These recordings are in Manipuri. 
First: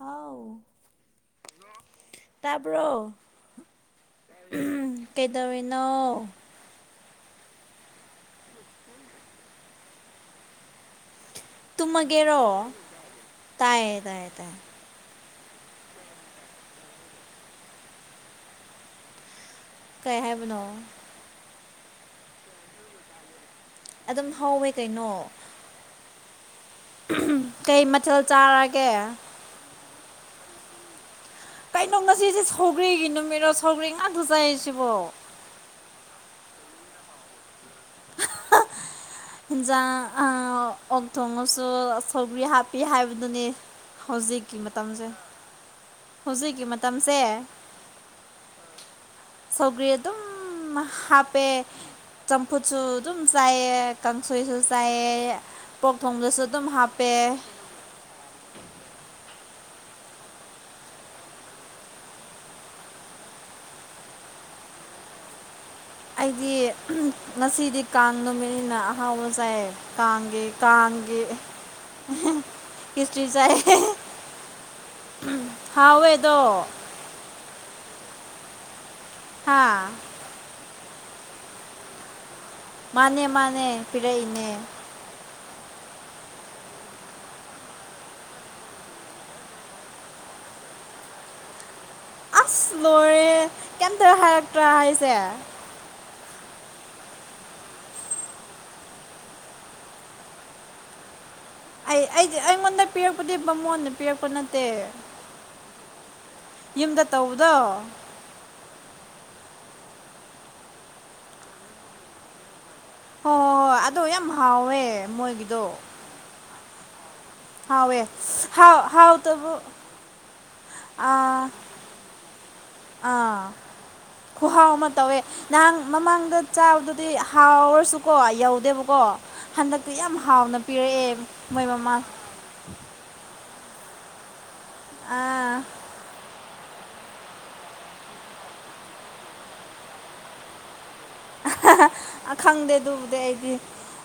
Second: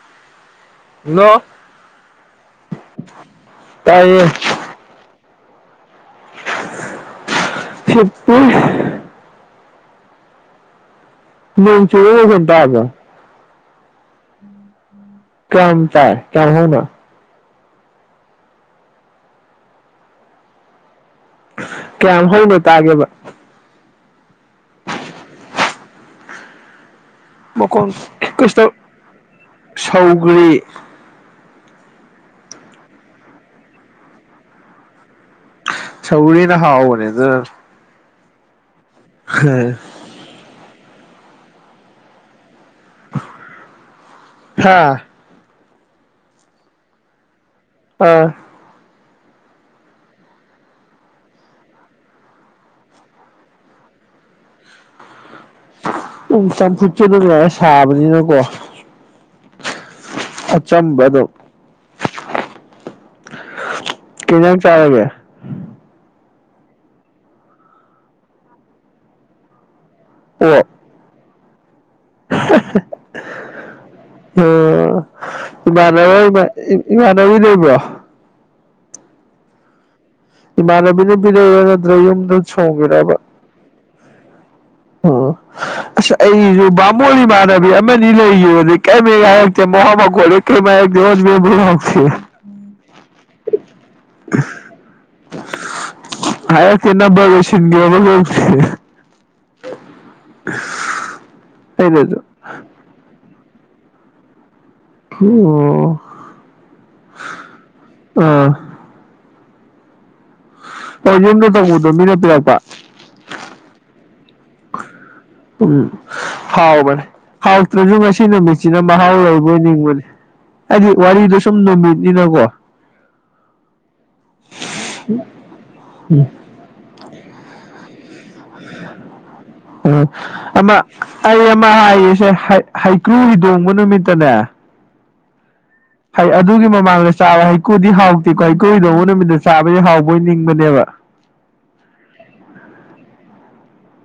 ꯍꯥꯎ ꯍꯜꯂꯣ ꯇꯥꯕ꯭ꯔꯣ ꯇꯥꯏꯌꯦ ꯀꯩꯗꯧꯔꯤꯅꯣ ꯍꯤꯞꯄꯤ ꯅꯣꯡ ꯆꯨꯕꯩ ꯇꯨꯝꯃꯥꯒꯦꯔꯣ ꯃꯈꯣꯟ ꯇꯥꯕ꯭ꯔꯣ ꯇꯥꯏꯌꯦ ꯇꯥꯏꯌꯦ ꯇꯥꯏꯌꯦ ꯀꯌꯥꯝ ꯇꯥꯏ ꯀꯌꯥꯝ ꯍꯧꯅ ꯀꯩ ꯍꯥꯏꯕꯅꯣ ꯀꯌꯥꯝ ꯍꯧꯅ ꯇꯥꯒꯦꯕ ꯑꯗꯨꯝ ꯍꯧꯋꯦ ꯀꯩꯅꯣ [unintelligible] ꯀꯩ ꯃꯈꯣꯟ ꯃꯊꯦꯜ ꯀꯩꯁꯨ ꯆꯥꯔꯒꯦ ꯁꯧꯒ꯭ꯔꯤ ꯀꯩꯅꯣ ꯉꯁꯤꯁꯦ ꯁꯧꯒ꯭ꯔꯤꯒꯤ ꯅꯨꯃꯤꯠꯔꯣ ꯁꯧꯒ꯭ꯔꯤꯒꯤ ꯉꯥꯛꯇ ꯆꯥꯏꯑꯦ ꯁꯤꯕꯣ ꯁꯧꯒ꯭ꯔꯤ ꯅ ꯍꯥꯎꯕꯅꯦ ꯑꯗꯨꯅꯅꯦ [unintelligible] ꯏꯟꯖꯥꯡ ꯑꯥ ꯑꯣꯛ ꯊꯣꯡꯉꯁꯨ ꯁꯧꯒ꯭ꯔꯤ ꯍꯥꯞ ꯄꯤ ꯍꯥꯏꯕꯗꯨꯅꯤ ꯍꯧꯖꯤꯛꯀꯤ ꯍꯥ ꯃꯇꯝꯁꯦ ꯍꯧꯖꯤꯛꯀꯤ ꯃꯇꯝꯁꯦ ꯑꯥ ꯁꯧꯒ꯭ꯔꯤ ꯑꯗꯨꯝ ꯍꯥꯞꯄꯦ ꯆꯝꯐꯨꯠꯁꯨ ꯑꯗꯨꯝ ꯆꯥꯏꯌꯦ ꯀꯥꯡꯁꯣꯏꯁꯨ ꯆꯥꯏꯌꯦ ꯄꯣꯛ ꯊꯣꯡꯕꯗꯁꯨ ꯎꯝ ꯑꯗꯨꯝ ꯆꯝꯐꯨꯠꯁꯨ ꯍꯥꯞꯄꯦ ꯑꯗꯨꯝ ꯌꯥꯔꯦ ꯁꯥꯕꯅꯤꯅꯀꯣ ꯑꯆꯝꯕ ꯑꯗꯨꯝ ꯀꯩ ꯏꯟꯖꯥꯡ ꯆꯥꯔꯒꯦ ꯑꯩꯗꯤ ꯉꯁꯤꯗꯤ ꯀꯥꯡ ꯅꯨꯃꯤꯠꯅꯤꯅ ꯑꯍꯥꯎꯕ ꯆꯥꯑꯦ ꯀꯥꯡꯒꯤ ꯑꯣꯛ ꯀꯥꯡꯒꯤ ꯈꯦꯆ꯭ꯔꯤ ꯆꯥꯏꯌꯦ ꯑꯥ ꯍꯥꯎꯋꯦ ꯑꯗꯣ ꯏꯃꯥꯟꯅꯕ ꯏꯃꯥꯟꯅꯕꯤ ꯂꯩꯕ꯭ꯔꯣ ꯍꯥꯥ ꯏꯃꯥꯅꯕꯤꯅ ꯄꯤꯔꯩꯌꯥ ꯅꯠꯇ꯭ꯔ ꯌꯨꯝꯗ ꯊꯣꯡꯉꯤꯔꯕ ꯃꯥꯅꯦ ꯃꯥꯅꯦ ꯄꯤꯔꯛꯏꯅꯦ ꯑꯣ ꯑꯁ ꯑꯩꯖꯨ ꯕꯥꯃꯣꯟ ꯏꯃꯥꯟꯅꯕꯤ ꯑꯃꯅꯤ ꯂꯩꯒꯤꯕꯅꯦ ꯀꯩꯃ ꯍꯥꯏꯔꯛꯇꯦ ꯃꯋꯥ ꯃꯈꯣꯜ ꯀꯩꯝ ꯍꯥꯏꯔꯛꯇꯦ ꯍꯣꯏ ꯃꯦꯟꯕꯨ ꯂꯥꯎꯗꯦ ꯑꯁ ꯂꯣꯏꯔꯦꯍꯦ ꯀꯩꯝꯇꯒ ꯍꯥꯏꯔꯛꯇ꯭ꯔꯥ ꯍꯥꯏꯁꯦ ꯍꯥꯏꯔꯛꯇꯦ ꯅꯝꯕꯔ ꯒ ꯁꯤꯟꯒ꯭ꯔꯕ ꯈꯪꯗꯦ [unintelligible] ꯑꯩ ꯑꯩꯅꯁꯨ ꯑꯩꯗꯤ ꯑꯩꯉꯣꯟꯗ ꯄꯤꯔꯛꯄꯗꯤ ꯕꯥꯃꯣꯟꯅ ꯄꯤꯔꯛꯄ ꯅꯠꯇꯦ ꯑꯣ ꯌꯨꯝꯗ ꯇꯧꯕꯗꯣ ꯑꯥ ꯕꯥꯃꯣꯟꯅ ꯇꯧꯕꯗꯣ ꯃꯤꯅ ꯄꯤꯔꯛꯄ ꯍꯣꯏ ꯍꯣꯏ ꯑꯗꯣ ꯌꯥꯝ ꯍꯥꯎꯋꯦ ꯃꯣꯏꯒꯤ ꯎꯝ ꯍꯥꯎꯕꯅꯦ ꯍꯥꯎꯇ꯭ꯔꯖꯨ ꯍꯥꯎꯋꯦ ꯉꯁꯤ ꯍꯥꯎ ꯅꯨꯃꯤꯠꯁꯤꯅ ꯃꯍꯥꯎ ꯍꯥꯎꯇꯕ ꯂꯩꯕꯣꯏ ꯅꯤꯡꯕꯅꯤ ꯍꯥꯏꯗꯤ ꯋꯥꯔꯤꯗꯣ ꯑꯥ ꯁꯨꯝ ꯅꯨꯃꯤꯠꯅꯤꯅꯀꯣ ꯑꯥ ꯈꯨꯍꯥꯎ ꯑꯃ ꯇꯧꯋꯦ ꯅꯍꯥꯟ ꯃꯃꯥꯡꯗ ꯆꯥꯕꯗꯨꯗꯤ ꯍꯥꯎꯔꯁꯨꯀꯣ ꯌꯧꯗꯦꯕꯀꯣ ꯍꯟꯗꯛꯇꯤ ꯎꯝ ꯌꯥꯝ ꯍꯥꯎꯅ ꯑꯃ ꯄꯤꯔꯛꯑꯦ ꯑꯩ ꯃꯣꯏ ꯑꯃ ꯃꯃꯥ ꯍꯥꯏꯒꯦꯁꯦ ꯍꯩꯀ꯭ꯔꯨ ꯍꯤꯗꯣꯡꯕ ꯅꯨꯃꯤꯠꯇꯅꯦ ꯑꯥ ꯍꯩ ꯑꯗꯨꯒꯤ ꯃꯃꯥꯡꯗ ꯆꯥꯕ ꯍꯩꯀꯨꯗꯤ ꯍꯥꯎꯇꯦꯀꯣ ꯍꯩꯀꯨ ꯍꯤꯗꯣꯡꯕ ꯅꯨꯃꯤꯠꯇ ꯆꯥꯕꯗꯤ ꯍꯥꯎꯕꯣꯏ ꯅꯤꯡꯕꯅꯦꯕ ꯍꯥꯍꯥ ꯈꯪꯗꯦ ꯑꯗꯨꯕꯨꯗꯤ ꯑꯩꯗꯤ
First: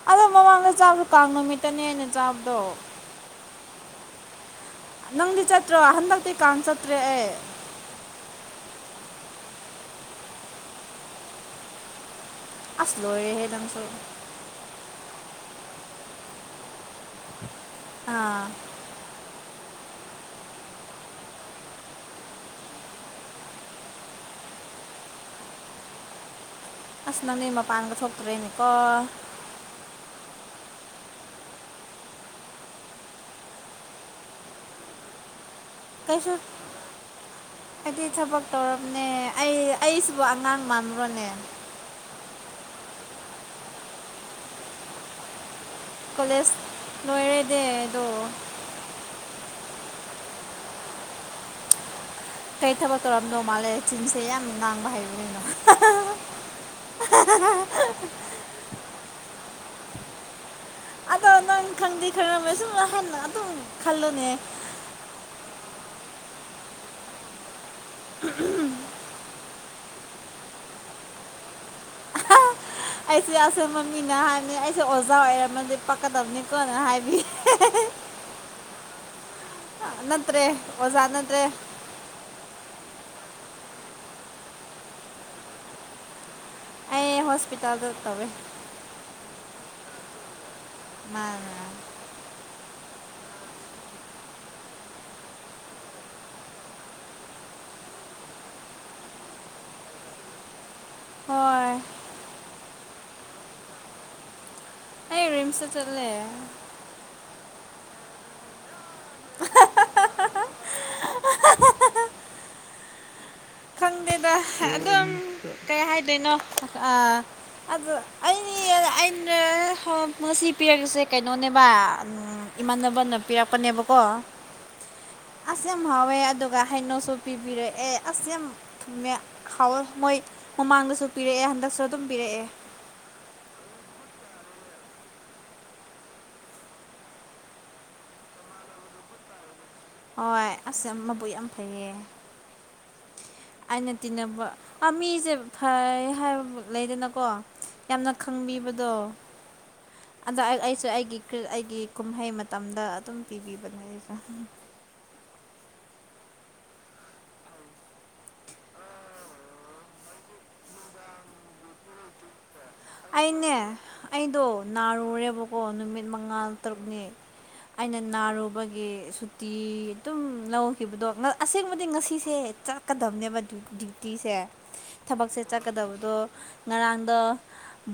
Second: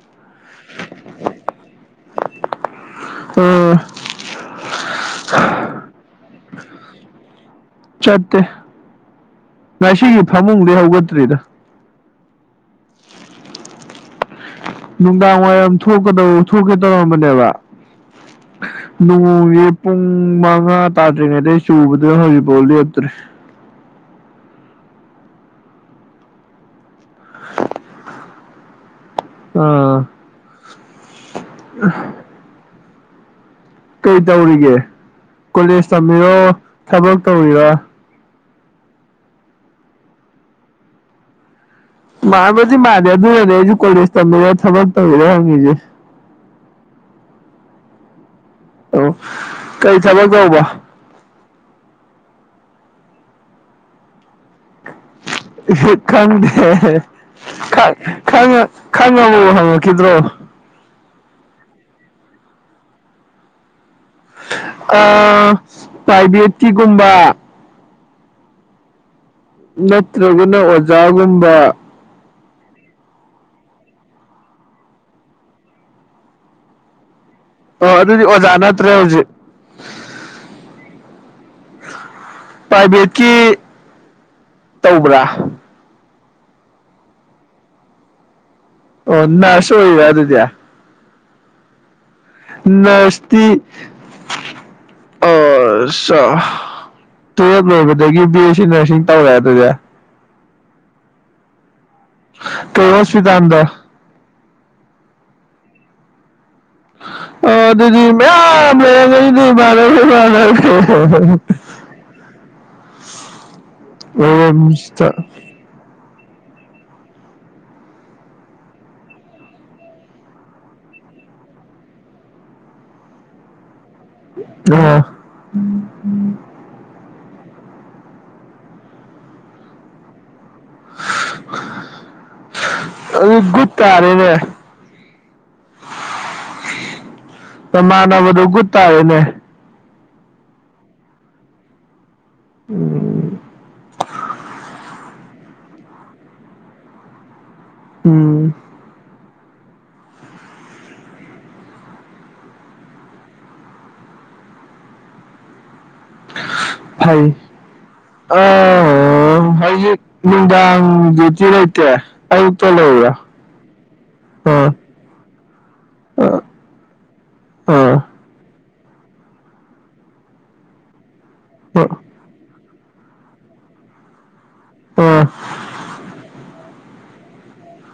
ꯑꯗꯣ ꯃꯃꯥꯡꯗ ꯆꯥꯕꯗꯣ ꯀꯥꯡ ꯅꯨꯃꯤꯠꯇꯅꯦ ꯑꯩꯅ ꯆꯥꯕꯗꯣ ꯑ ꯅꯪꯗꯤ ꯆꯠꯇ꯭ꯔꯣ ꯍꯟꯗꯛꯇꯤ ꯀꯥꯡ ꯆꯠꯇ꯭ꯔꯦ ꯑꯩ ꯆꯠꯇꯦ ꯉꯁꯤꯒꯤ ꯐꯃꯨꯡꯗꯩ ꯍꯧꯒꯠꯇ꯭ꯔꯤꯗ ꯑꯁ ꯂꯣꯏꯔꯦ ꯍꯦ ꯅꯪꯁꯨ ꯅꯨꯡꯗꯥꯡ ꯋꯥꯏꯔꯝ ꯊꯣꯛꯀꯗꯧ ꯊꯣꯛꯀꯦ ꯇꯧꯔꯝꯕꯅꯦꯕ ꯑꯥ ꯅꯣꯡꯖꯦ ꯄꯨꯡ ꯃꯉꯥ ꯇꯥꯗ꯭ꯔꯤꯉꯩꯗꯩ ꯆꯨꯕꯗꯨꯅ ꯍꯧꯖꯤꯛꯐꯥꯎ ꯂꯦꯞꯇ꯭ꯔꯤ ꯑꯁ ꯅꯪꯗꯤ ꯃꯄꯥꯟꯒ ꯊꯣꯛꯇꯔꯦꯅꯤꯀꯣ ꯑꯥ ꯀꯩ ꯇꯧꯔꯤꯒꯦ ꯀꯣꯂꯦꯖ ꯇꯝꯃꯤꯔꯣ ꯊꯕꯛ ꯇꯧꯔꯤꯔꯥ ꯀꯔꯤ ꯊꯕꯛ ꯇꯧꯔꯝꯅꯦ ꯑꯩ ꯑꯩꯁꯤꯕꯨ ꯑꯉꯥꯡ ꯃꯥꯟꯕꯔꯣꯅꯦ ꯃꯥꯟꯕꯨꯗꯤ ꯃꯥꯥꯟꯗꯦ ꯑꯗꯨꯅꯅꯦ ꯑꯩꯖꯨ ꯀꯣꯂꯦꯖ ꯇꯝꯃꯤꯔ ꯊꯕꯛ ꯇꯧꯔꯤꯔ ꯍꯪꯉꯤꯖꯦ ꯀꯣꯂꯦꯖ ꯂꯣꯏꯔꯦꯗꯦ ꯑꯗꯣ ꯑꯣ ꯀꯩ ꯊꯕꯛ ꯇꯧꯕ ꯀꯩ ꯊꯕꯛ ꯇꯧꯔꯝꯗꯧ ꯃꯥꯜꯂꯤ ꯆꯤꯟꯁꯦ ꯌꯥꯝꯅ ꯉꯥꯡꯕ ꯍꯩ ꯈꯪꯗꯦ ꯈꯪ ꯈꯪꯉ ꯈꯪꯉꯒꯕꯨ ꯍꯪꯉꯤꯈꯤꯗ꯭ꯔꯣ ꯑꯗꯣ ꯅꯪ ꯈꯪꯗꯦ [unintelligible] ꯑꯗꯨꯝ ꯈꯜꯂꯣꯅꯦ ꯑꯥ ꯄꯔꯥꯏꯕꯦꯠꯀꯤ ꯒꯨꯝꯕ [unintelligible] ꯅꯠꯇ꯭ꯔꯒꯅ ꯑꯣꯖꯥꯒꯨꯝꯕ [unintelligible] ꯑꯩꯁꯦ ꯑꯁꯦꯝꯕ ꯃꯤꯅ ꯍꯥꯏꯕꯅꯤ ꯑꯩꯁꯦ ꯑꯣꯖꯥ ꯑꯣꯏꯔꯝꯃꯗꯤ ꯄꯥꯛꯀꯗꯕꯅꯤꯀꯣꯅ ꯍꯥꯏꯕꯤ ꯑꯣ ꯑꯗꯨꯗꯤ ꯑꯣꯖꯥ ꯅꯠꯇ꯭ꯔꯦ ꯍꯧꯖꯤꯛ ꯄ꯭ꯔꯥꯏꯚꯦꯠꯀꯤ ꯇꯧꯕ꯭ꯔꯥ ꯑꯩ ꯍꯣꯁꯄꯤꯇꯥꯜꯗ ꯇꯧꯋꯦ ꯑꯣ ꯅꯔꯁ ꯑꯣꯏꯔꯤꯔ ꯑꯗꯨꯗꯤ ꯃꯥꯅꯦ ꯅꯔꯁꯇꯤ ꯑꯁꯁꯥ ꯇꯨꯋꯦꯞ ꯂꯣꯏꯕꯗꯒꯤ ꯕꯤ ꯌꯦꯁꯤꯡ ꯅꯔꯁꯤꯡ ꯇꯧꯔꯦ ꯑꯗꯨꯗꯤ ꯍꯣꯏ ꯀꯩ ꯍꯣꯁꯄꯤꯇꯥꯜꯗ꯫ ꯑꯩ ꯔꯤꯝꯁꯇ ꯆꯠꯂꯦ꯫ ꯑꯣ ꯑꯗꯨꯗꯤ ꯃꯌꯥꯝ ꯂꯩꯔꯝꯒꯅꯤ [unintelligible] ꯈꯪꯗꯦꯗ ꯑꯣ ꯑꯗꯨꯝ ꯀꯩ ꯍꯥꯏꯗꯣꯏꯅꯣ ꯑ ꯑꯗꯨ ꯑꯩ ꯑꯩꯅ [unintelligible] ꯀꯩꯅꯣꯅꯦꯕ꯫ ꯏꯃꯥꯟꯅꯕꯅ ꯄꯤꯔꯛꯄꯅꯦꯕꯀꯣ꯫ [unintelligible] ꯑꯁ ꯌꯥꯝ ꯍꯥꯎꯋꯦ ꯑꯗꯨꯒ ꯍꯩꯅꯧꯁꯨ ꯄꯤꯕꯤꯔꯛꯑꯦ ꯑꯁ ꯌꯥꯝ ꯊꯨꯝꯃꯦ ꯍꯥꯎꯋꯦ ꯃꯣꯏ ꯃꯃꯥꯡꯗꯁꯨ ꯄꯤꯔꯛꯑꯦ ꯍꯟꯗꯛꯁꯨ ꯑꯗꯨꯝ ꯄꯤꯔꯛꯑꯦ꯫ ꯑꯗꯨ ꯒꯨꯠ ꯇꯥꯔꯦꯅꯦ꯫ ꯅꯃꯥꯟꯅꯕꯗꯣ ꯒꯨꯠ ꯇꯥꯔꯦꯅꯦ꯫ ꯍꯣꯏ ꯑꯁ ꯃꯕꯨꯛ ꯌꯥꯝ ꯐꯩꯌꯦ꯫ ꯎꯝ꯫ ꯑꯩꯅ ꯇꯤꯟꯅꯕ ꯑ ꯃꯤꯖꯦ ꯐꯩ ꯍꯥꯏꯕ ꯂꯩꯗꯅꯀꯣ꯫ ꯌꯥꯝꯅ ꯎꯝ ꯈꯪꯕꯤꯕꯗꯣ꯫ ꯑꯗꯣ ꯑꯩꯁꯨ ꯑꯩꯒꯤ ꯑꯩꯒꯤ ꯀꯨꯝꯍꯩ ꯃꯇꯝꯗ ꯑꯗꯨꯝ ꯄꯤꯕꯤꯕꯅꯦ ꯑꯩꯁꯨ꯫ ꯐꯩ꯫ ꯑ ꯍꯧꯖꯤꯛ ꯅꯨꯡꯗꯥꯡ ꯗꯤꯌꯨꯇꯤ ꯂꯩꯇꯦ꯫ ꯑꯌꯨꯛꯇ ꯂꯩꯌꯦ꯫ ꯑꯩꯅꯦ ꯑꯩꯗꯣ ꯅꯥꯔꯨꯔꯦꯕꯀꯣ ꯅꯨꯃꯤꯠ ꯃꯉꯥ ꯑꯥ ꯇꯔꯨꯛꯅꯤ ꯑꯩꯅ ꯑꯥ ꯅꯥꯔꯨꯕꯒꯤ ꯁꯨꯇꯤ ꯑꯗꯨꯝ ꯂꯧ ꯈꯤꯕꯗꯣ ꯑꯁꯦꯡꯕꯗꯤ ꯉꯁꯤꯁꯦ ꯆꯠꯀꯗꯕꯅꯦꯕ ꯗ꯭ꯌꯨꯇꯤꯁꯦ ꯑꯥ ꯊꯕꯛꯁꯦ ꯆꯠꯀꯗꯕꯗꯣ ꯉꯔꯥꯡꯗꯣ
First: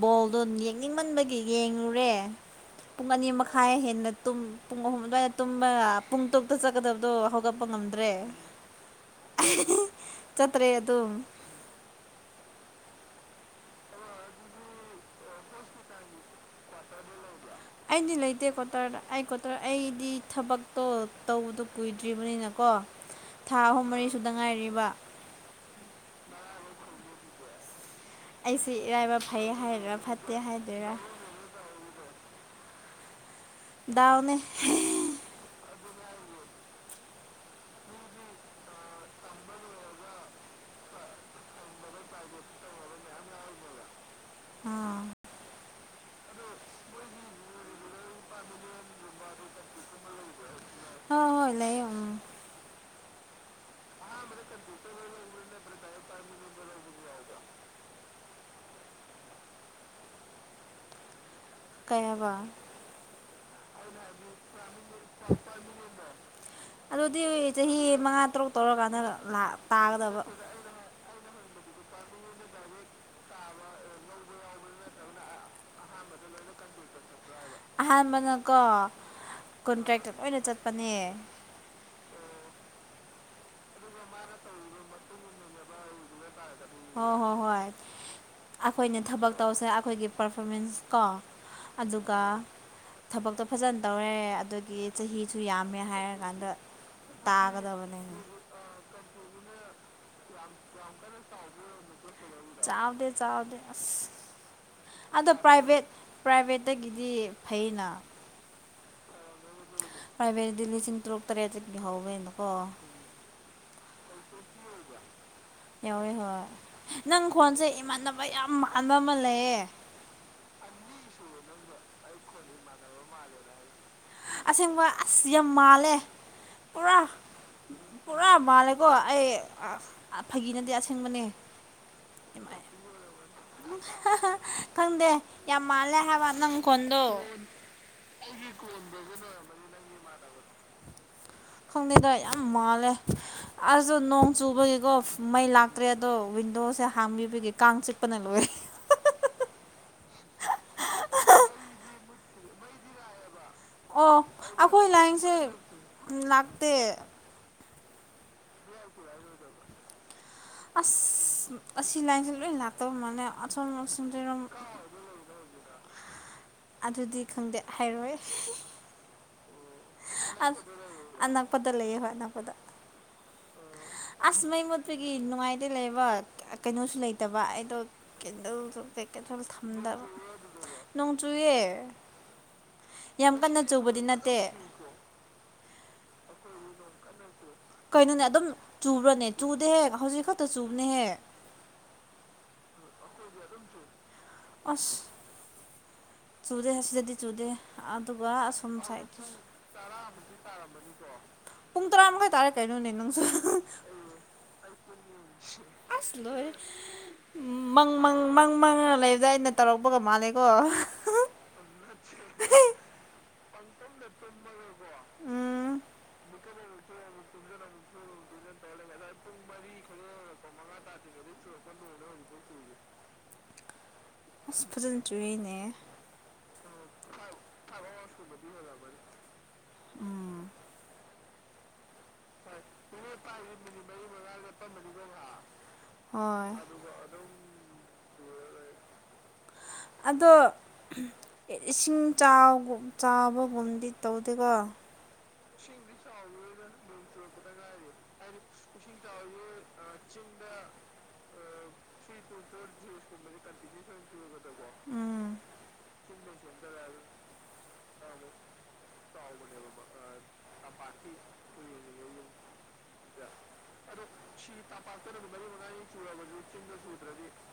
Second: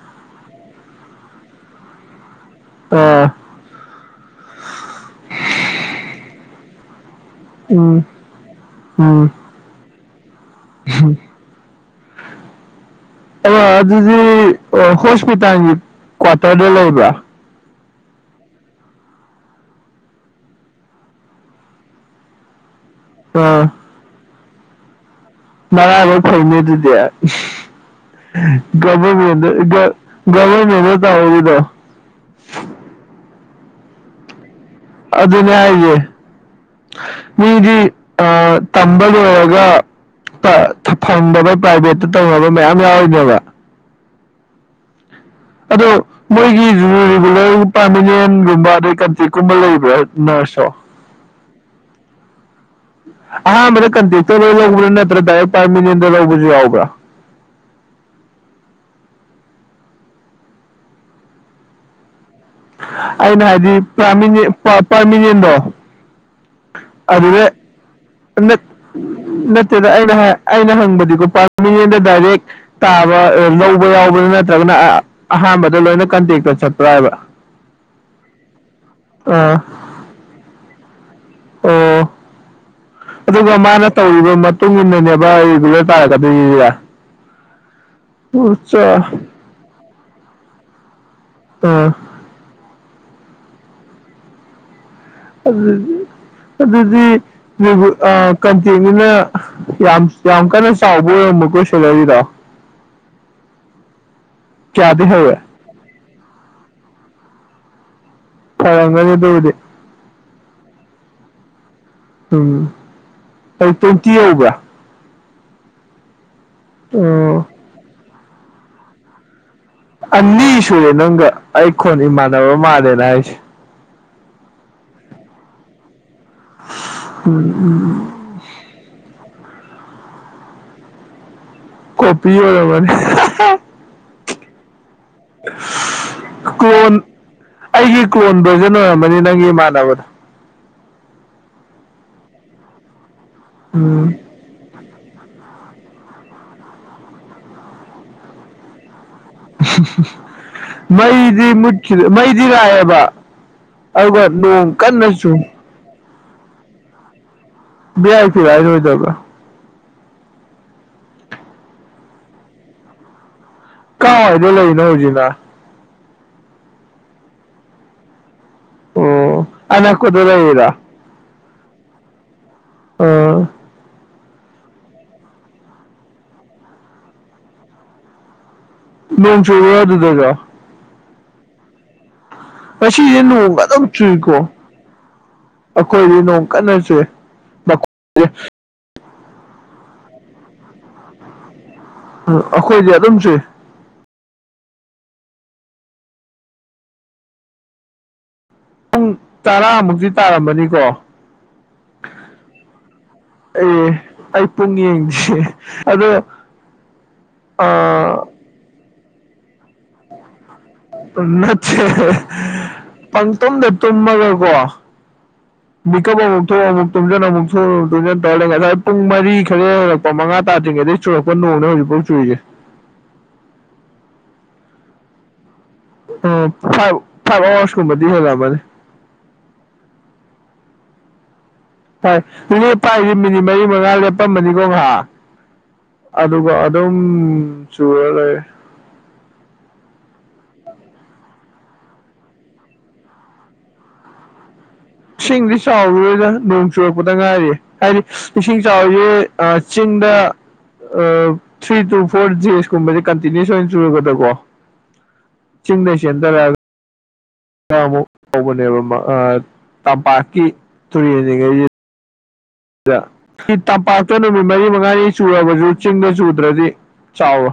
ꯕꯣꯜꯗꯣ ꯌꯦꯡꯅꯤꯡꯃꯟꯕꯒꯤ ꯌꯦꯡꯉꯨꯔꯦ ꯄꯨꯡ ꯑꯥ ꯑꯅꯤ ꯃꯈꯥꯏ ꯈꯥꯏ ꯍꯦꯟꯅ ꯇꯨꯝ ꯄꯨꯡ ꯑꯍꯨꯝ ꯑꯗꯨꯋꯥꯏꯗ ꯇꯨꯝꯕ ꯄꯨꯡ ꯇꯔꯨꯛꯇ ꯆꯠꯀꯗꯕꯗꯣ ꯍꯧ ꯒꯠꯄ ꯎꯝ ꯉꯝꯗ꯭ꯔꯦ ꯎꯝ ꯆꯠꯇ꯭ꯔꯦ ꯑꯗꯨꯝ ꯑꯣ ꯑꯗꯨꯗꯤ ꯍꯣꯁꯄꯤꯇꯥꯜꯒꯤ ꯀ꯭ꯋꯥꯇꯔꯗ ꯂꯩꯕ꯭ꯔꯥ ꯑꯩꯗꯤ ꯂꯩꯇꯦ ꯀ꯭ꯋꯥꯇꯔꯗ ꯑꯩ ꯀ꯭ꯋꯥꯇꯔ ꯑꯩꯗꯤ ꯊꯕꯛꯇꯣ ꯇꯧꯕꯗꯣ ꯀꯨꯏꯗ꯭ꯔꯤꯕꯅꯤꯅꯀꯣ ꯊꯥ ꯑꯥ ꯑꯍꯨꯝ ꯃꯔꯤ ꯁꯨꯗ ꯉꯥꯏꯔꯤꯕ ꯃꯔꯥꯏꯕꯛ ꯐꯩꯅꯦ ꯑꯗꯨꯗꯤ ꯑꯩꯁꯤ ꯏꯔꯥꯏꯕ ꯐꯩ ꯒꯣꯕꯔꯃꯦꯟꯠꯗ ꯍꯥꯏꯗꯣꯏꯔꯥ ꯐꯠꯇꯦ ꯍꯥꯏꯗꯣꯏꯔꯥ ꯇꯧꯍꯧꯔꯤꯗꯣ ꯗꯥꯎꯅꯦ ꯑꯗꯨꯅꯦ ꯍꯥꯏꯁꯦ ꯃꯤꯗꯤ ꯑ ꯇꯝꯕ ꯂꯣꯏꯔꯒ ꯐꯪꯗꯕ ꯄ꯭ꯔꯥꯏꯚꯦꯠꯇ ꯇꯧꯅꯕ ꯃꯌꯥꯝ ꯌꯥꯎꯔꯤꯅꯦꯕ ꯑꯥ ꯑꯗꯨ ꯃꯣꯏꯒꯤ ꯔꯤꯒꯨꯂꯔ ꯄꯥꯔꯃꯤꯅꯦꯟꯒꯨꯝꯕ ꯑꯗꯩ ꯀꯟꯇ꯭ꯔꯤꯛꯀꯨꯝꯕ ꯂꯩꯕ꯭ꯔꯥ ꯅꯔꯁꯁꯨ ꯍ ꯍꯣꯏ ꯂꯩꯌꯦ ꯑꯍꯥꯟꯕꯗ ꯀꯟꯇꯦꯛꯗ ꯂꯧꯕ꯭ꯔꯥ ꯅꯠꯇ꯭ꯔꯥ ꯗꯥꯏꯔꯦꯛ ꯄꯥꯔꯃꯤꯅꯦꯟꯗ ꯂꯧꯕꯁꯨ ꯌꯥꯎꯕ꯭ꯔꯥ ꯀꯩ ꯍꯥꯏꯕ ꯑꯩꯅ ꯍꯥꯏꯗꯤ ꯄꯔꯃꯤꯅꯦꯟꯗꯣ ꯑꯗꯨꯗꯤ ꯆꯍꯤ ꯃꯉꯥ ꯇꯔꯨꯛ ꯅꯠ ꯇꯧꯔꯀꯥꯟꯗ ꯅꯠꯇꯦꯗ ꯑꯩꯅ ꯇꯥꯒꯗꯕ ꯍꯥꯏ ꯑꯩꯅ ꯍꯪꯕꯗꯤꯀꯣ ꯄꯥꯔꯃꯤꯅꯦꯟꯗ ꯗꯥꯏꯔꯦꯛ ꯇꯥꯕ ꯂꯧꯕ ꯌꯥꯎꯕꯔꯥ ꯅꯠꯇ꯭ꯔꯒꯅ ꯑꯍꯥꯟꯕꯗ ꯂꯣꯏꯅ ꯀꯟꯇꯦꯛꯇ ꯆꯠꯄ꯭ꯔꯥ ꯍꯥꯏꯕ ꯑꯍꯥꯟꯕꯅꯀꯣ ꯑ ꯀꯣꯟꯇ꯭ꯔꯦꯛꯇ ꯂꯣꯏꯅ ꯆꯠꯄꯅꯦ ꯑꯣ ꯑꯗꯨꯒ ꯃꯥꯅ ꯇꯧꯔꯤꯕ ꯃꯇꯨꯡ ꯏꯟꯅꯅꯦꯕ ꯔꯤꯒꯨꯂꯔ ꯇꯥꯔꯛꯀꯗꯣꯏꯁꯦ ꯍꯣꯏ ꯍꯣꯏ ꯍꯣꯏ ꯑꯩꯈꯣꯏꯅ ꯊꯕꯛ ꯇꯧꯁꯦ ꯑꯩꯈꯣꯏꯒꯤ ꯄꯔꯐꯣꯔꯃꯦꯟꯁ ꯀꯣ ꯑ ꯑꯗꯨꯒ ꯊꯕꯛꯇꯣ ꯐꯖꯅ ꯇꯧꯔꯦ ꯑꯗꯨꯒꯤ ꯃꯤꯁꯨ ꯌꯥꯝꯃꯦ ꯑꯗꯨꯗꯤ ꯍꯥꯏꯔꯀꯥꯟꯗ ꯇꯥꯒꯗꯕꯅꯦꯅ ꯀꯝꯇꯦꯛꯅꯤꯅ ꯌꯥꯝ ꯌꯥꯝ ꯀꯟꯅ ꯆꯥꯎꯕ ꯑꯣꯏꯔꯃꯀꯣ ꯁꯦꯂꯔꯤꯗꯣ ꯆꯥꯎꯗꯦ ꯆꯥꯎꯗꯦ ꯑꯁ ꯀꯌꯥꯗꯤ ꯑꯗꯣ ꯍꯧꯋꯦ ꯄ꯭ꯔꯥꯏꯚꯦꯠ ꯄ꯭ꯔꯥꯏꯚꯦꯠꯇꯒꯤꯗꯤ ꯐꯩꯅ ꯐꯔꯡꯒꯅꯤ ꯑꯗꯨꯕꯨꯗꯤ ꯄ꯭ꯔꯥꯏꯚꯦꯠꯗꯤ ꯂꯤꯁꯤꯡ ꯇꯔꯨꯛ ꯇꯔꯦꯠꯇꯒꯤꯍꯧ ꯎꯝ ꯑꯩ ꯇ꯭ꯋꯦꯟꯇꯤ ꯌꯧꯕ꯭ꯔꯥ ꯍꯣꯢ ꯍꯣꯏ ꯅꯪ ꯎꯝ ꯈꯣꯟꯁꯦ ꯏꯃꯥꯟꯅꯕ ꯌꯥꯝ ꯃꯥꯟꯅꯕ ꯑꯃ ꯂꯩꯌꯦ ꯑꯅꯤ ꯁꯨꯔꯦ ꯅꯪꯒ ꯑꯩꯈꯣꯟ ꯏꯃꯥꯟꯅꯕ ꯃꯥꯜꯂꯦꯅ ꯍꯥꯏꯁꯦ ꯑꯁꯦꯡꯕ ꯑꯁ ꯌꯥꯝ ꯃꯥꯜꯂꯦ ꯄꯨꯔꯥ ꯄꯨꯔꯥ ꯃꯥꯜꯂꯦ ꯑꯩ ꯐꯥꯒꯤꯅꯗꯦ ꯑꯁꯦꯡꯕꯅꯦ ꯀꯣꯄꯤ ꯑꯣꯏꯒ ꯃꯥꯅꯤ [unintelligible] ꯈꯪꯗꯦ ꯌꯥꯝ ꯃꯥꯜꯂꯦ ꯍꯥꯏꯕ ꯅꯪ ꯀ꯭ꯂꯣꯟ ꯀꯣꯟꯗꯣ ꯑꯩꯒꯤ ꯀꯣꯟꯕꯁꯨ ꯅ ꯑꯣꯏꯔꯝꯃꯅꯤ ꯅꯪꯒꯤ ꯏꯃꯥꯟꯅꯕꯗꯣ ꯈꯪꯗꯦꯗ ꯌꯥꯝ ꯃꯥꯜꯂꯦ ꯑꯁꯁꯨ ꯎꯝ ꯅꯣꯡ ꯆꯨꯕꯒꯤꯀꯣ ꯃꯩ ꯂꯥꯛꯇ꯭ꯔꯦ ꯑꯗꯣ ꯋꯤꯟꯗꯣꯁꯦ ꯍꯥꯡꯕꯤꯕꯒꯤ ꯀꯥꯡ ꯆꯤꯛꯄꯅ ꯂꯣꯏ ꯃꯩꯗꯤ ꯃꯨꯠꯈꯤꯗ ꯃꯩꯗꯤ ꯂꯥꯛꯑꯦꯕ ꯑꯣ ꯑꯔꯕ ꯅꯣꯡ ꯑꯩꯈꯣꯏ ꯀꯟꯅ ꯂꯥꯏꯟꯁꯦ ꯆꯨꯢ ꯂꯥꯛꯇꯦ ꯌꯥꯁꯤ ꯍꯥꯏꯥꯏ ꯑꯣꯏꯗꯔꯒ [unintelligible] ꯑꯁ ꯑꯁꯤ ꯂꯥꯟꯁꯤ ꯂꯣꯏ ꯂꯥꯛꯇ ꯃꯥꯜꯂꯦ ꯑꯁꯣꯝ ꯁꯨꯝꯗꯔꯣꯝ ꯀꯥꯏꯗ ꯂꯩꯅꯣ ꯍꯧꯖꯤꯛꯅ ꯑꯗꯨꯗꯤ ꯈꯪꯗꯦ ꯍꯥꯏꯔꯣꯏ ꯑꯣ ꯑꯅꯛꯄꯗ ꯂꯩꯔꯤꯔꯥ ꯑꯅꯛꯄꯗ ꯂꯩꯌꯦ ꯍꯣꯏ ꯑꯅꯛꯄꯗ ꯑꯣ ꯑꯁ ꯃꯩ ꯃꯨꯠꯄꯒꯤ ꯅꯨꯡꯉꯥꯏꯇꯦ ꯂꯩꯕ ꯀꯩꯅꯣꯁꯨ ꯂꯩꯇꯕ ꯑꯩꯗꯣ ꯀꯗꯣꯁꯨ [unintelligible] ꯅꯣꯡ ꯆꯨꯕꯔ ꯑꯗꯨꯗꯖꯨ ꯅꯣꯡ ꯆꯨꯏꯌꯦ ꯃꯁꯤꯁꯦ ꯅꯣꯡꯒ ꯑꯗꯨꯝ ꯆꯨꯏꯀꯣ ꯅꯠꯇꯦ ꯑꯩꯈꯣꯏꯗꯤ ꯅꯣꯡ ꯀꯟꯅ ꯆꯨꯢ ꯀꯩꯅꯣꯅꯦ ꯑꯗꯨꯝ ꯆꯨꯕ꯭ꯔꯅꯦ ꯆꯨꯗꯦꯍꯦ ꯍꯧꯖꯤꯛ ꯈꯛꯇ ꯆꯨꯕꯅꯦꯍꯦ ꯑꯩꯈꯣꯏꯗꯤ ꯑꯗꯨꯝ ꯆꯨꯏ ꯑꯁ ꯆꯨꯗꯦ ꯑꯁꯤꯗꯗꯤ ꯆꯨꯗꯦ ꯑꯗꯨꯒ ꯑꯁ ꯄꯨꯡ ꯇꯔꯥꯃꯨꯛꯇꯤ ꯇꯥꯔꯝꯕꯅꯤꯀꯣ ꯄꯨꯡ ꯇꯔꯥ ꯃꯈꯥꯏ ꯇꯥꯔꯦ ꯀꯩꯅꯣꯅꯦ ꯅꯪꯁꯨ ꯑꯣ ꯑꯩ ꯄꯨꯡ ꯌꯦꯡꯗꯤꯌ ꯑꯗꯣ ꯎ ꯑ ꯃꯪ ꯃꯪ ꯃꯪ ꯃꯪ ꯂꯩꯕꯖ ꯑꯩꯅ ꯇꯧꯔꯛꯄꯒ ꯃꯥꯜꯂꯦꯀꯣ ꯅꯠꯇꯦ ꯄꯪꯇꯣꯝꯗ ꯇꯨꯝꯃꯒꯀꯣ ꯑꯥ ꯃꯤꯀꯞ ꯑꯃꯨꯛ ꯊꯣꯛ ꯑꯃꯨꯛ ꯇꯨꯝꯁꯤꯟ ꯑꯃꯨꯛꯁꯨ ꯇꯨꯝꯖꯟ ꯇꯧꯔ ꯂꯩ ꯉꯁꯥꯏ ꯄꯨꯡ ꯃꯔꯤ ꯈꯔ ꯍꯦꯟꯔꯛꯄ ꯃꯉꯥ ꯇꯥꯗ꯭ꯔꯤꯉꯩꯗꯩ ꯆꯨꯂꯛꯄ ꯅꯣꯡꯁꯦ ꯍꯧꯖꯤꯛꯐꯥꯎ ꯆꯨꯔꯤꯌꯦ ꯑ ꯐꯖꯅ ꯆ꯭ꯨꯏꯅꯦ ꯎ ꯐꯥꯏꯚ ꯐꯥꯏꯚ ꯑꯋꯥꯔꯁꯀꯨꯝꯕꯗꯤ ꯍꯦꯂꯝꯂꯅꯤ ꯎꯝ ꯐꯥꯏ ꯐꯥꯏꯁꯤ ꯃꯤꯅꯤꯠ ꯃꯔꯤ ꯃꯉꯥ ꯂꯦꯞꯄꯝꯕꯅꯤꯀꯣ ꯉꯍꯥꯛ ꯑꯗꯨꯒ ꯍꯣꯏ ꯑꯗꯨꯝ ꯎꯝ ꯆꯨꯔꯂꯩꯔꯦ ꯑꯗꯣ ꯏꯁꯤꯡ ꯆꯥꯎꯕꯒꯨꯝꯗꯤ ꯇꯧꯗꯦꯀꯣ ꯏꯁꯤꯡꯗꯤ ꯆꯥꯎꯔꯔꯣꯢꯗ ꯅꯣꯡ ꯆꯨꯔꯛꯄꯗ ꯉꯥꯏꯔꯤꯌꯦ ꯍꯥꯏꯗꯤ ꯏꯁꯤꯡ ꯆꯥꯎꯔꯤꯁꯦ ꯆꯤꯡꯗ ꯊ꯭ꯔꯤ ꯇꯨ ꯐꯣꯔ ꯖꯦꯁ ꯀꯨꯝꯕꯁꯦ ꯀꯟꯇꯤꯅꯨꯁ ꯑꯣꯏꯅ ꯆꯨꯔꯒꯗꯀꯣ ꯎꯝ ꯆꯤꯡꯗꯒꯤ ꯆꯦꯗꯔꯒ ꯈ ꯑꯃꯨꯛ ꯍꯧꯕꯅꯦꯕ ꯇꯝꯄꯥꯛꯀꯤ ꯇꯨꯔꯦꯟꯜꯂꯤꯉꯩꯁꯤ [unintelligible] ꯑꯩ ꯇꯝꯄꯥꯛꯇ ꯅꯨꯃꯤꯠ ꯃꯔꯤ ꯃꯉꯥꯅꯤ ꯆꯨꯔꯕꯁꯨ ꯆꯤꯡꯗ ꯆꯨꯗ꯭ꯔꯗꯤ ꯆꯥꯎꯋꯦ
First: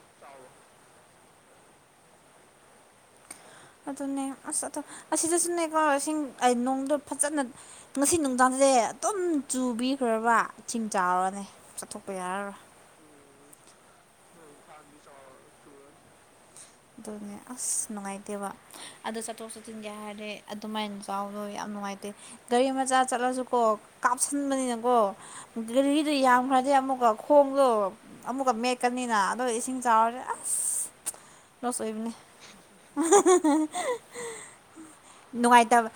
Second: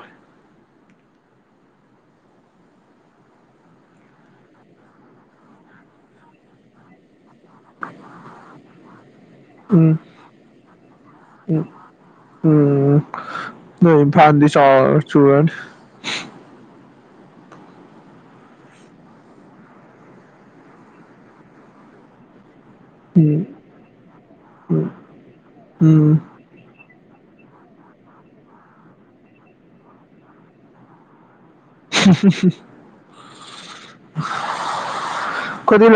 ꯑꯗꯨꯅꯦ ꯑꯁ ꯑ ꯑꯁꯤꯗꯁꯨꯅꯦ ꯀꯣ ꯏꯁꯤꯡ ꯅꯣꯡꯗ ꯐꯖꯅ ꯉꯁꯤ ꯅꯨꯡꯗꯥꯡꯁꯤꯗꯤꯦ ꯑꯗꯨꯝ ꯎꯝ ꯆꯨꯕꯤꯈ꯭ꯔꯕ ꯆꯁꯤꯡ ꯆꯥꯎꯔꯅꯦ ꯆꯠꯊꯣꯛꯄ ꯌꯥ꯭ꯔꯥ ꯅ ꯐꯥꯟꯗꯤ ꯆ ꯆꯨꯔ ꯑꯗꯨꯅꯦ ꯑꯁ ꯅꯨꯡꯉꯥꯏꯇꯦꯕ ꯑꯗꯨ ꯆꯠꯊꯣꯛ ꯆꯠꯁꯤꯟꯒꯦ ꯍꯥꯏꯔꯦ ꯑꯗꯨꯃꯥꯏꯅ ꯆꯥꯎꯕꯗꯣ ꯌꯥꯝ ꯅꯨꯡꯉꯥꯏꯇꯦ ꯒꯥꯔꯤ ꯃꯆꯥ ꯆꯠꯂꯁꯨ ꯎꯝ ꯀꯣ ꯎꯝ ꯀꯥꯞꯁꯤꯟꯕꯅꯤꯅꯀꯣ ꯒꯥꯔꯤꯗꯨ ꯎꯝ ꯌꯥꯝꯈ꯭ꯔꯗꯤ ꯑꯃꯨꯛꯀ ꯈꯣꯡꯗꯣ ꯑꯃꯨꯛꯀ ꯃꯦꯠꯀꯅꯤꯅ ꯑꯗ ꯏꯁꯤꯡ ꯆꯥꯎꯔꯁꯦ ꯑꯁ ꯔꯁꯣꯏ ꯄꯅꯦ ꯎ ꯅꯨꯡꯉꯥꯏꯇꯕ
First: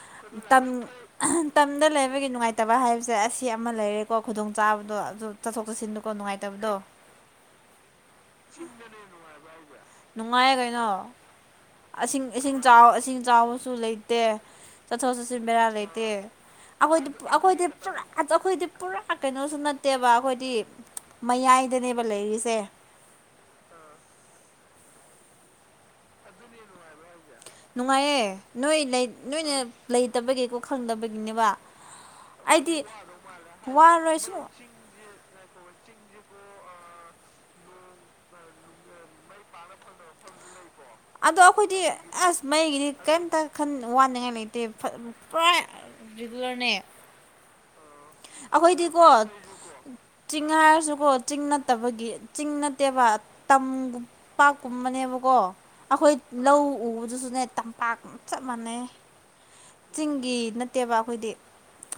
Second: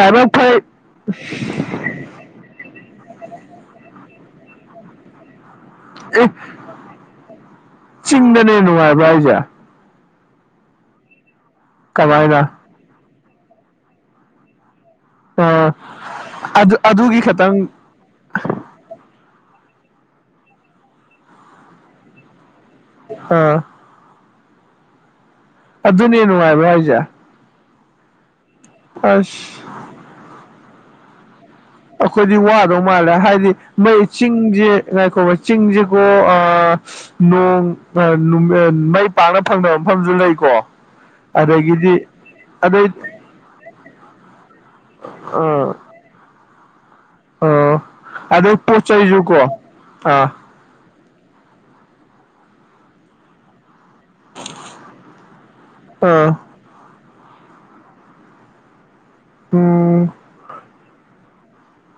ꯃꯇꯝꯗ ꯂꯩꯕꯒꯤ ꯅꯨꯡꯉꯥꯏꯇꯕ ꯍꯥꯏꯕꯁꯦ ꯑꯁꯤ ꯑꯃ ꯂꯩꯔꯦꯀꯣ ꯈꯨꯗꯣꯡ ꯆꯥꯕꯗꯣ ꯑꯗꯨ ꯆꯠꯊꯣꯛ ꯆꯠꯁꯤꯟꯗꯀꯣ ꯑꯦ ꯅꯨꯡꯉꯥꯏꯇꯕꯗꯣ ꯆꯤꯡꯗꯅꯦ ꯅꯨꯡꯉꯥꯏꯕ꯭ꯔꯥ ꯑꯩꯁꯦ ꯅꯨꯡꯉꯥꯏꯌꯦ ꯀꯩꯅꯣ ꯏꯁꯤꯡ ꯀꯃꯥꯏꯅ ꯏꯁꯤꯡ ꯆꯥꯎ ꯏꯁꯤꯡ ꯆꯥꯎꯕꯁꯨ ꯂꯩꯇꯦ ꯆꯠꯊꯣꯛ ꯆꯠꯁꯤꯟ ꯕꯦꯔꯥ ꯑ ꯂꯩꯇꯦ ꯑꯗꯨ ꯑꯩꯈꯣꯏꯗꯤ ꯑꯗꯨꯒꯤ ꯈꯇꯪ ꯑꯩꯈꯣꯏꯗꯤ ꯄꯨꯔꯥ ꯑꯩꯈꯣꯏꯗꯤ ꯄꯨꯔꯥ ꯀꯩꯅꯣꯁꯨ ꯅꯠꯇꯦꯕ ꯑꯩꯈꯣꯏꯗꯤ ꯃꯌꯥꯏꯗꯅꯦꯕ ꯂꯩꯔꯤꯁꯦ ꯑꯥ ꯑꯗꯨꯅꯦ ꯅꯨꯡꯉꯥꯏꯕ ꯍꯥꯏꯁꯦ ꯅꯨꯡꯉꯥꯏꯌꯦ ꯅꯣꯏ ꯂꯩ ꯅꯣꯏꯅ ꯑꯁ ꯂꯩꯇꯕꯒꯤꯀꯣ ꯈꯪꯗꯕꯒꯤꯅꯦꯕ ꯑꯈꯣꯏꯗꯤ ꯋꯥꯗꯧ ꯑꯩꯗꯤ ꯃꯥꯜꯂꯦ ꯍꯥꯏꯗꯤ ꯃꯣꯏ ꯋꯥꯔꯣꯏ ꯁꯨꯡ ꯆꯤꯡꯖ‌ꯦ ꯉꯥꯏꯈꯣꯕ ꯆꯤꯡꯖꯦꯀꯣ ꯑꯥ ꯅꯣꯡ ꯑꯥ ꯃꯩ ꯄꯥꯛꯅ ꯐꯪꯗꯕ ꯃꯐꯝꯁꯨ ꯂꯩꯀꯣ ꯑꯗꯣ ꯑꯩꯈꯣꯏꯗꯤ ꯑꯗꯒꯤꯗꯤ ꯑꯁ ꯑꯗꯩ ꯃꯩꯒꯤꯗꯤ ꯀꯝꯇ ꯈꯟ ꯋꯥꯅꯤꯡꯉꯥꯏ ꯂꯩꯇꯦ ꯐꯠ ꯄꯔꯦ ꯑꯥ ꯔꯤꯒꯨꯂꯔꯅꯦ ꯑꯥ ꯑꯗꯩ ꯄꯣꯠ ꯑꯩꯈꯣꯏꯗꯤ ꯀꯣ ꯆꯩꯁꯨꯀꯣ ꯑꯥ ꯆꯤꯡꯉꯥꯏꯔꯁꯨꯀꯣ ꯆꯤꯡ ꯅꯠꯇꯕꯒꯤ ꯆꯤꯡ ꯅꯠꯇꯦꯕ ꯇꯝ ꯄꯥꯛꯀꯨꯝꯕꯅꯦꯕꯀꯣ ꯑꯩꯈꯣꯏ ꯑꯥ ꯂꯧ ꯎꯕꯗꯨꯁꯨꯅꯦ ꯇꯝꯄꯥꯛ ꯆꯞ ꯃꯥꯟꯅꯩꯌꯦ ꯎꯝ ꯆꯤꯡꯒꯤ ꯇꯦꯕ ꯑꯩꯈꯣꯏꯗꯤ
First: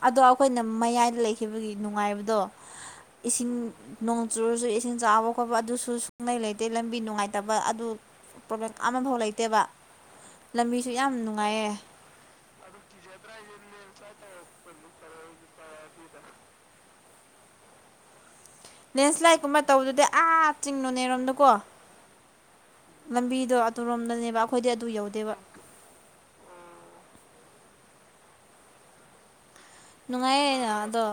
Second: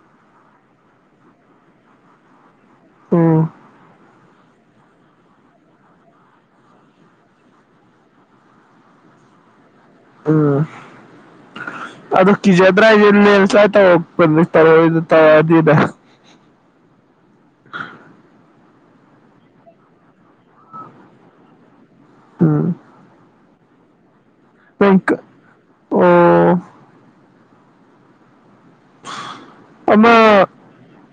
ꯑꯗꯣ ꯑꯩꯈꯣꯏꯅ ꯃꯌꯥꯏꯗ ꯂꯩꯈꯤꯕꯒꯤ ꯅꯨꯡꯉꯥꯏꯕꯗꯣ ꯎꯝ ꯏꯁꯤꯡ ꯅꯣꯡ ꯆꯨꯔꯁꯨ ꯏꯁꯤꯡ ꯆꯥꯎꯕ ꯈꯣꯠꯄ ꯑꯗꯨꯁꯨ ꯁꯨꯡꯂꯩ ꯂꯩꯇꯦ ꯂꯝꯕꯤ ꯅꯨꯡꯉꯥꯏꯇꯕ ꯑꯗꯨ ꯄ꯭ꯔꯣꯕꯂꯦꯝ ꯑꯃꯐꯥꯎ ꯂꯩꯇꯦꯕ ꯂꯝꯕꯤꯁꯨ ꯌꯥꯝ ꯅꯨꯡꯉꯥꯏꯌꯦ ꯑꯗꯨ ꯀꯤꯖꯗ꯭ꯔꯥ ꯍꯥꯏꯁꯦ ꯂꯦꯟꯁ ꯂꯥꯏꯠ ꯇꯧꯔꯛꯄꯅꯦ ꯇꯧꯔ ꯇꯧꯔꯛꯑꯅꯤꯗ ꯂꯦꯟꯁꯂꯥꯏꯠ ꯀꯨꯝꯕ ꯇꯧꯗꯨꯗꯤ ꯑꯥ ꯆꯤꯡ ꯅꯣꯅꯦꯔꯣꯝꯗꯀꯣ ꯎꯝ ꯂꯝꯕꯤꯗꯣ ꯑꯗꯨꯨꯔꯣꯝꯗꯅꯦꯕ ꯑꯩꯈꯣꯏꯗꯤ ꯑꯗꯨ ꯅꯪ ꯌꯧꯗꯦꯕ ꯑꯣ [inaudible] ꯅꯨꯡꯉꯥꯏꯌꯦꯅ ꯑꯗꯣ